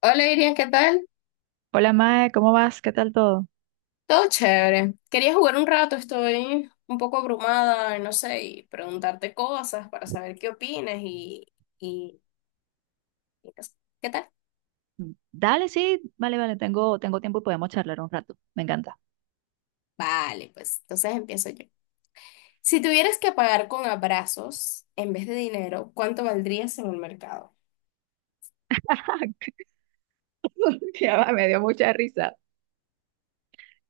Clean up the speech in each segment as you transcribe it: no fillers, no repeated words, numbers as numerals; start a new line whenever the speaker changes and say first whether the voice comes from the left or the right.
left: Hola Iria, ¿qué tal?
right: Hola Mae, ¿cómo vas? ¿Qué tal todo?
left: Todo chévere. Quería jugar un rato, estoy un poco abrumada, y no sé, y preguntarte cosas para saber qué opinas y, y no sé. ¿Qué tal?
right: Dale, sí, vale, vale, tengo tiempo y podemos charlar un rato. Me encanta.
left: Vale, pues entonces empiezo yo. Si tuvieras que pagar con abrazos en vez de dinero, ¿cuánto valdrías en el mercado?
right: Ya va, me dio mucha risa.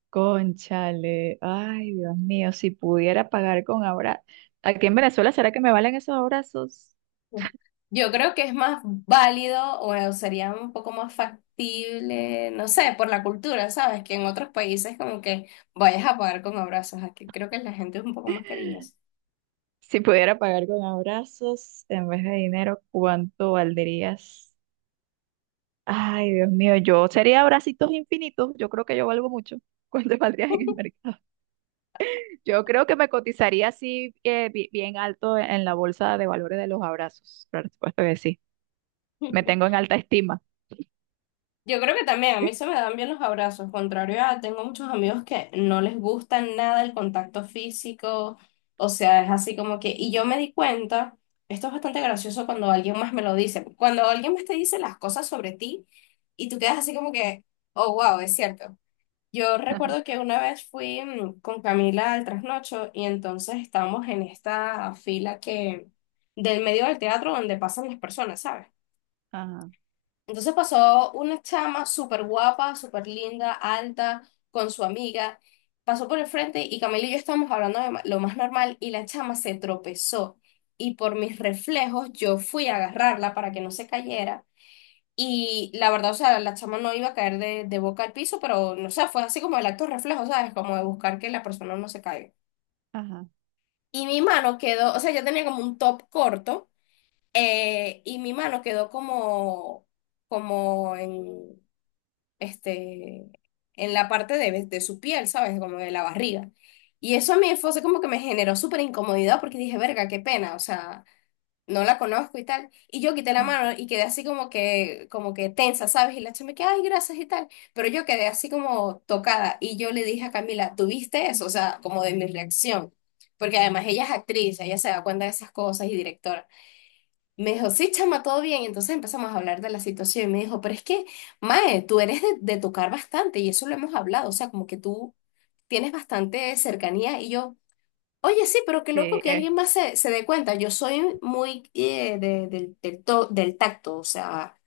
right: Conchale, ay Dios mío, si pudiera pagar con abrazos. Aquí en Venezuela, ¿será que me valen esos abrazos?
left: Mm. Yo creo que es más válido o sería un poco más factible, no sé, por la cultura, ¿sabes? Que en otros países como que vayas a pagar con abrazos, aquí creo que la gente es un poco más cariñosa.
right: Si pudiera pagar con abrazos en vez de dinero, ¿cuánto valdrías? Ay Dios mío, yo sería abracitos infinitos. Yo creo que yo valgo mucho. ¿Cuánto valdrías en el mercado? Yo creo que me cotizaría así bien alto en la bolsa de valores de los abrazos. Por supuesto que sí. Me tengo en alta estima.
left: Yo creo que también a mí se me dan bien los abrazos, contrario a tengo muchos amigos que no les gusta nada el contacto físico, o sea, es así como que, y yo me di cuenta, esto es bastante gracioso cuando alguien más me lo dice, cuando alguien más te dice las cosas sobre ti y tú quedas así como que, oh, wow, es cierto. Yo
right: Ajá,
left: recuerdo que una vez fui con Camila al trasnocho y entonces estábamos en esta fila que, del medio del teatro donde pasan las personas, ¿sabes?
right: ajá,
left: Entonces pasó una chama súper guapa, súper linda, alta, con su amiga. Pasó por el frente y Camila y yo estábamos hablando de lo más normal y la chama se tropezó. Y por mis reflejos yo fui a agarrarla para que no se cayera. Y la verdad, o sea, la chama no iba a caer de boca al piso, pero no sé, fue así como el acto reflejo, ¿sabes? Como de buscar que la persona no se caiga.
right: ajá.
left: Y mi mano quedó, o sea, yo tenía como un top corto y mi mano quedó como, como en este, en la parte de su piel, ¿sabes? Como de la barriga. Y eso a mí fue así como que me generó súper incomodidad porque dije, verga, qué pena, o sea, no la conozco y tal. Y yo quité la
right: Ajá.
left: mano y quedé así como que tensa, ¿sabes? Y la chama que, ay, gracias y tal. Pero yo quedé así como tocada y yo le dije a Camila, ¿tuviste eso? O sea, como de mi reacción. Porque además ella es actriz, ella se da cuenta de esas cosas y directora. Me dijo, sí, chama, todo bien. Y entonces empezamos a hablar de la situación y me dijo, pero es que, Mae, tú eres de tocar bastante y eso lo hemos hablado, o sea, como que tú tienes bastante cercanía y yo, oye, sí, pero qué loco
right: Sí,
left: que
right: eh,
left: alguien más se dé cuenta. Yo soy muy del tacto, o sea,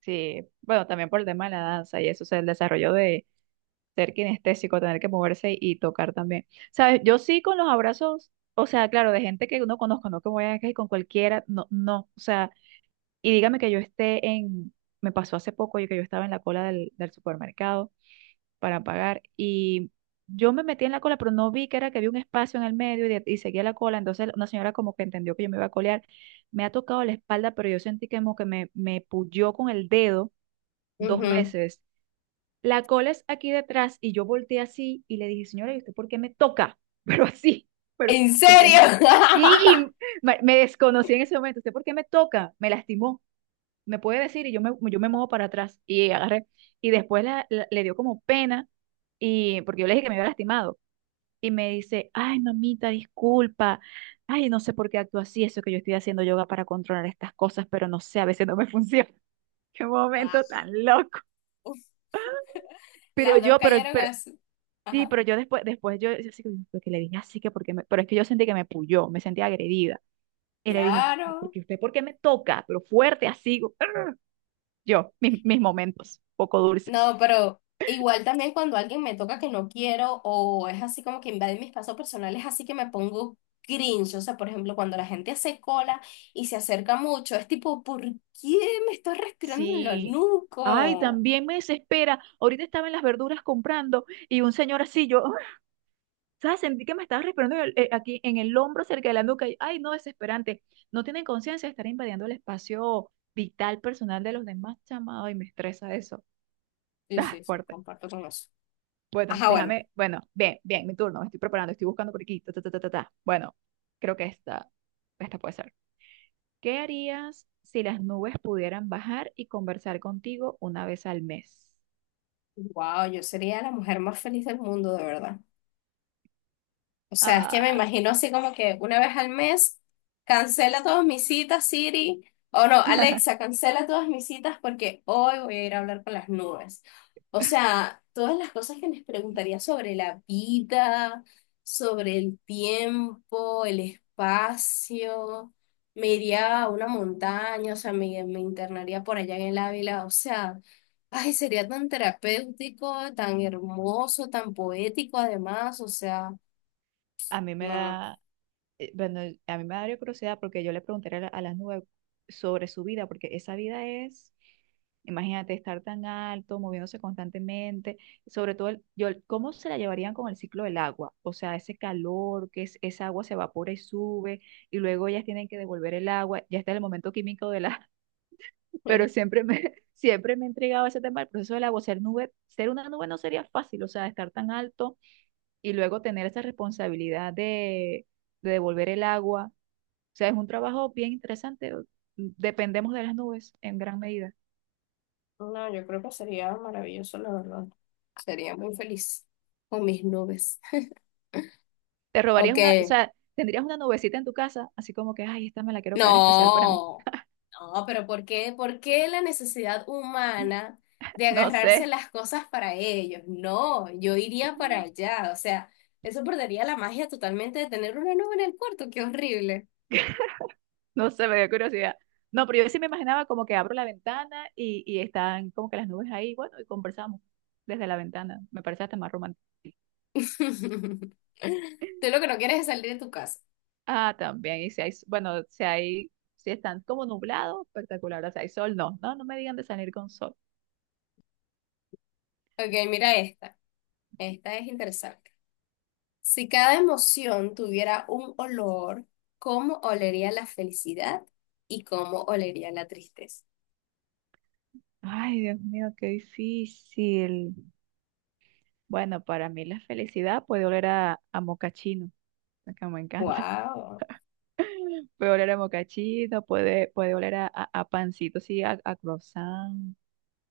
right: sí. Bueno, también por el tema de la danza y eso, o sea, el desarrollo de ser kinestésico, tener que moverse y tocar también. ¿Sabes? Yo sí con los abrazos, o sea, claro, de gente que uno conozco, no que voy a que con cualquiera, no, no. O sea, y dígame que yo esté en, me pasó hace poco, yo que yo estaba en la cola del supermercado para pagar. Y yo me metí en la cola, pero no vi que era que había un espacio en el medio y, y seguía la cola. Entonces una señora como que entendió que yo me iba a colear. Me ha tocado la espalda, pero yo sentí que como que me puyó con el dedo dos
left: ujú.
right: veces. La cola es aquí detrás y yo volteé así y le dije, señora, ¿y usted por qué me toca? Pero así, pero
left: ¿En
right: porque me...
left: serio?
right: Sí, me desconocí en ese momento. ¿Usted por qué me toca? Me lastimó. Me puede decir y yo me muevo para atrás y agarré. Y después le dio como pena y porque yo le dije que me había lastimado. Y me dice, ay, mamita, disculpa. Ay, no sé por qué actúo así. Eso que yo estoy haciendo yoga para controlar estas cosas, pero no sé, a veces no me funciona. Qué momento
left: Guau.
right: tan loco. Pero
left: Las dos
right: yo, pero,
left: callaron
right: pero,
left: así.
right: sí,
left: Ajá,
right: pero yo después, yo así que "¿Por qué le dije así que porque me, pero es que yo sentí que me puyó, me sentí agredida. Y le dije,
left: claro.
right: porque usted, ¿por qué me toca? Pero fuerte, así, yo, mis momentos, poco
left: No,
right: dulces.
left: pero igual también cuando alguien me toca que no quiero o es así como que invade mi espacio personal, es así que me pongo cringe. O sea, por ejemplo, cuando la gente hace cola y se acerca mucho, es tipo, ¿por qué me estás respirando en lo
right: Sí. Ay,
left: nuco?
right: también me desespera. Ahorita estaba en las verduras comprando y un señor así, yo, ¿sabes? Sentí que me estaba respirando en aquí en el hombro, cerca de la nuca. Y ay, no, desesperante. No tienen conciencia de estar invadiendo el espacio vital personal de los demás, chamado, y me estresa eso.
left: Sí,
right: Ah,
left: sí, sí,
right: fuerte.
left: comparto con eso.
right: Bueno,
left: Ajá, bueno.
right: déjame. Bueno, bien, bien, mi turno. Me estoy preparando, estoy buscando por aquí. Ta, ta, ta, ta, ta, ta. Bueno, creo que esta puede ser. ¿Qué harías si las nubes pudieran bajar y conversar contigo una vez al mes?
left: Wow, yo sería la mujer más feliz del mundo, de verdad. O sea, es que me
right: Ah,
left: imagino así como que una vez al mes cancela todas mis citas, Siri. O no, Alexa, cancela todas mis citas porque hoy voy a ir a hablar con las nubes. O sea, todas las cosas que les preguntaría sobre la vida, sobre el tiempo, el espacio. Me iría a una montaña, o sea, me internaría por allá en el Ávila. O sea, ay, sería tan terapéutico, tan hermoso, tan poético además. O sea,
right: a mí me
left: no. No.
right: da. Bueno, a mí me daría curiosidad porque yo le preguntaría a a las nubes sobre su vida, porque esa vida es, imagínate, estar tan alto, moviéndose constantemente, sobre todo, yo, ¿cómo se la llevarían con el ciclo del agua? O sea, ese calor, que es, esa agua se evapora y sube, y luego ellas tienen que devolver el agua, ya está el momento químico de la, pero siempre me, siempre me ha intrigado ese tema el proceso del agua, ser nube, ser una nube no sería fácil, o sea, estar tan alto y luego tener esa responsabilidad de devolver el agua sea, es un trabajo bien interesante. Dependemos de las nubes en gran medida.
left: No, yo creo que sería maravilloso, la verdad. Sería muy feliz con mis nubes.
right: Te robarías
left: Ok,
right: una, o sea, tendrías una nubecita en tu casa, así como que, ay, esta me la quiero quedar especial para mí.
left: no, no, pero ¿por qué? ¿Por qué la necesidad humana de
right: No sé,
left: agarrarse las cosas para ellos? No, yo iría para allá, o sea, eso perdería la magia totalmente de tener una nube en el cuarto, qué horrible.
right: no sé, me dio curiosidad. No, pero yo sí me imaginaba como que abro la ventana y están como que las nubes ahí, bueno, y conversamos desde la ventana. Me parece hasta más romántico.
left: Tú lo que no quieres es salir de tu casa.
right: Ah, también, y si hay, bueno, si hay, si están como nublados, espectacular. O sea, hay sol, no, no, no me digan de salir con sol.
left: Ok, mira esta, esta es interesante. Si cada emoción tuviera un olor, ¿cómo olería la felicidad y cómo olería la tristeza?
right: Ay, Dios mío, qué difícil. Bueno, para mí la felicidad puede oler a mocachino, que me encanta.
left: Wow.
right: Puede oler a mocachino, puede, puede oler a pancito, sí, a croissant.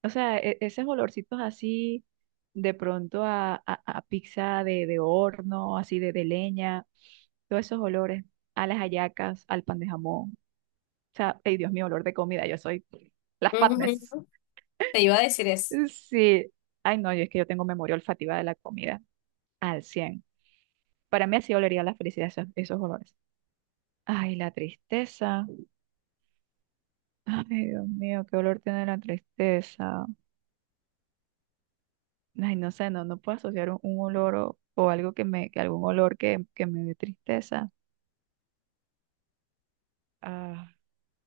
right: O sea, esos olorcitos así, de pronto a pizza de horno, así de leña, todos esos olores, a las hallacas, al pan de jamón. O sea, ay Dios mío, olor de comida, yo soy las fatness.
left: Te iba a decir eso.
right: Sí, ay no, yo es que yo tengo memoria olfativa de la comida al 100. Para mí así olería la felicidad esos, esos olores. Ay, la tristeza. Ay, Dios mío, qué olor tiene la tristeza. Ay, no sé, no, no puedo asociar un olor o algo que me, que algún olor que me dé tristeza. Ah,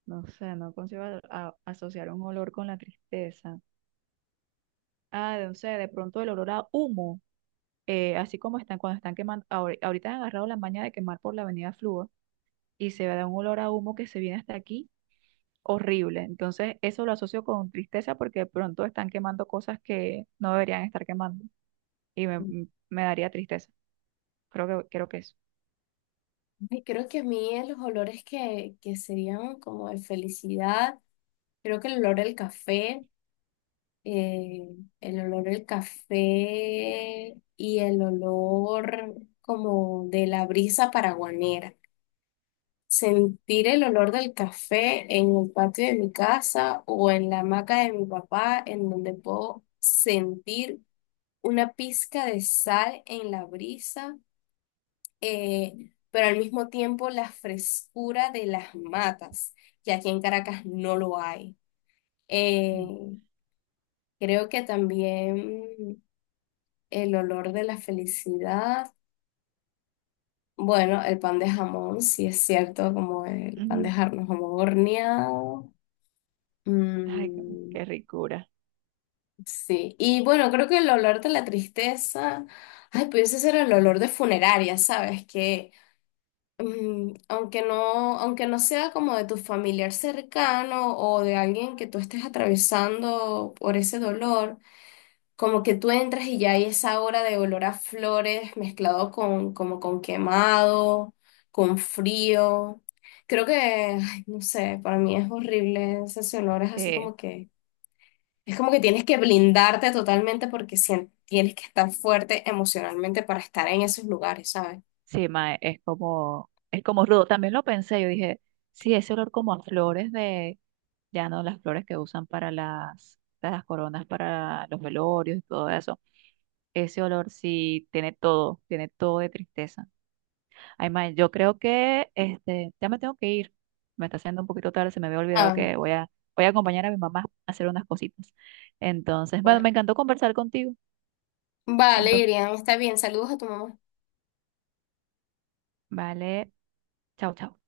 right: no sé, no consigo asociar un olor con la tristeza. Ah, no sé, de pronto el olor a humo, así como están cuando están quemando, ahorita han agarrado la maña de quemar por la avenida Fluor y se da un olor a humo que se viene hasta aquí. Horrible. Entonces, eso lo asocio con tristeza porque de pronto están quemando cosas que no deberían estar quemando. y me, me daría tristeza. Creo que eso.
left: Ay, creo que a mí los olores que serían como de felicidad, creo que el olor del café, eh, el olor del café y el olor como de la brisa paraguanera. Sentir el olor del café en el patio de mi casa o en la hamaca de mi papá, en donde puedo sentir una pizca de sal en la brisa, pero al mismo tiempo la frescura de las matas, que aquí en Caracas no lo hay. Eh, Creo que también el olor de la felicidad. Bueno, el pan de jamón, sí es cierto, como el pan
right: Ujú.
left: de jamón horneado.
right: Ay, qué
left: Mm,
right: qué ricura.
left: sí, y bueno, creo que el olor de la tristeza, ay, pudiese ser el olor de funeraria, ¿sabes? Que mm, aunque no sea como de tu familiar cercano o de alguien que tú estés atravesando por ese dolor, como que tú entras y ya hay esa hora de olor a flores mezclado con, como con quemado, con frío. Creo que, ay, no sé, para mí es horrible ese olor, es así
right: Sí,
left: como que es como que tienes que blindarte totalmente porque tienes que estar fuerte emocionalmente para estar en esos lugares, ¿sabes?
right: sí, mae, es como rudo. También lo pensé, yo dije, sí, ese olor como a flores de, ya no las flores que usan para las coronas, para los velorios y todo eso. Ese olor sí tiene todo de tristeza. Ay, mae, yo creo que este, ya me tengo que ir. Me está haciendo un poquito tarde, se me había olvidado
left: Ah,
right: que voy a acompañar a mi mamá a hacer unas cositas. Entonces, bueno, me
left: bueno.
right: encantó conversar contigo. Me
left: Vale,
right: encantó.
left: Irian, está bien. Saludos a tu mamá.
right: Vale, chao, chao.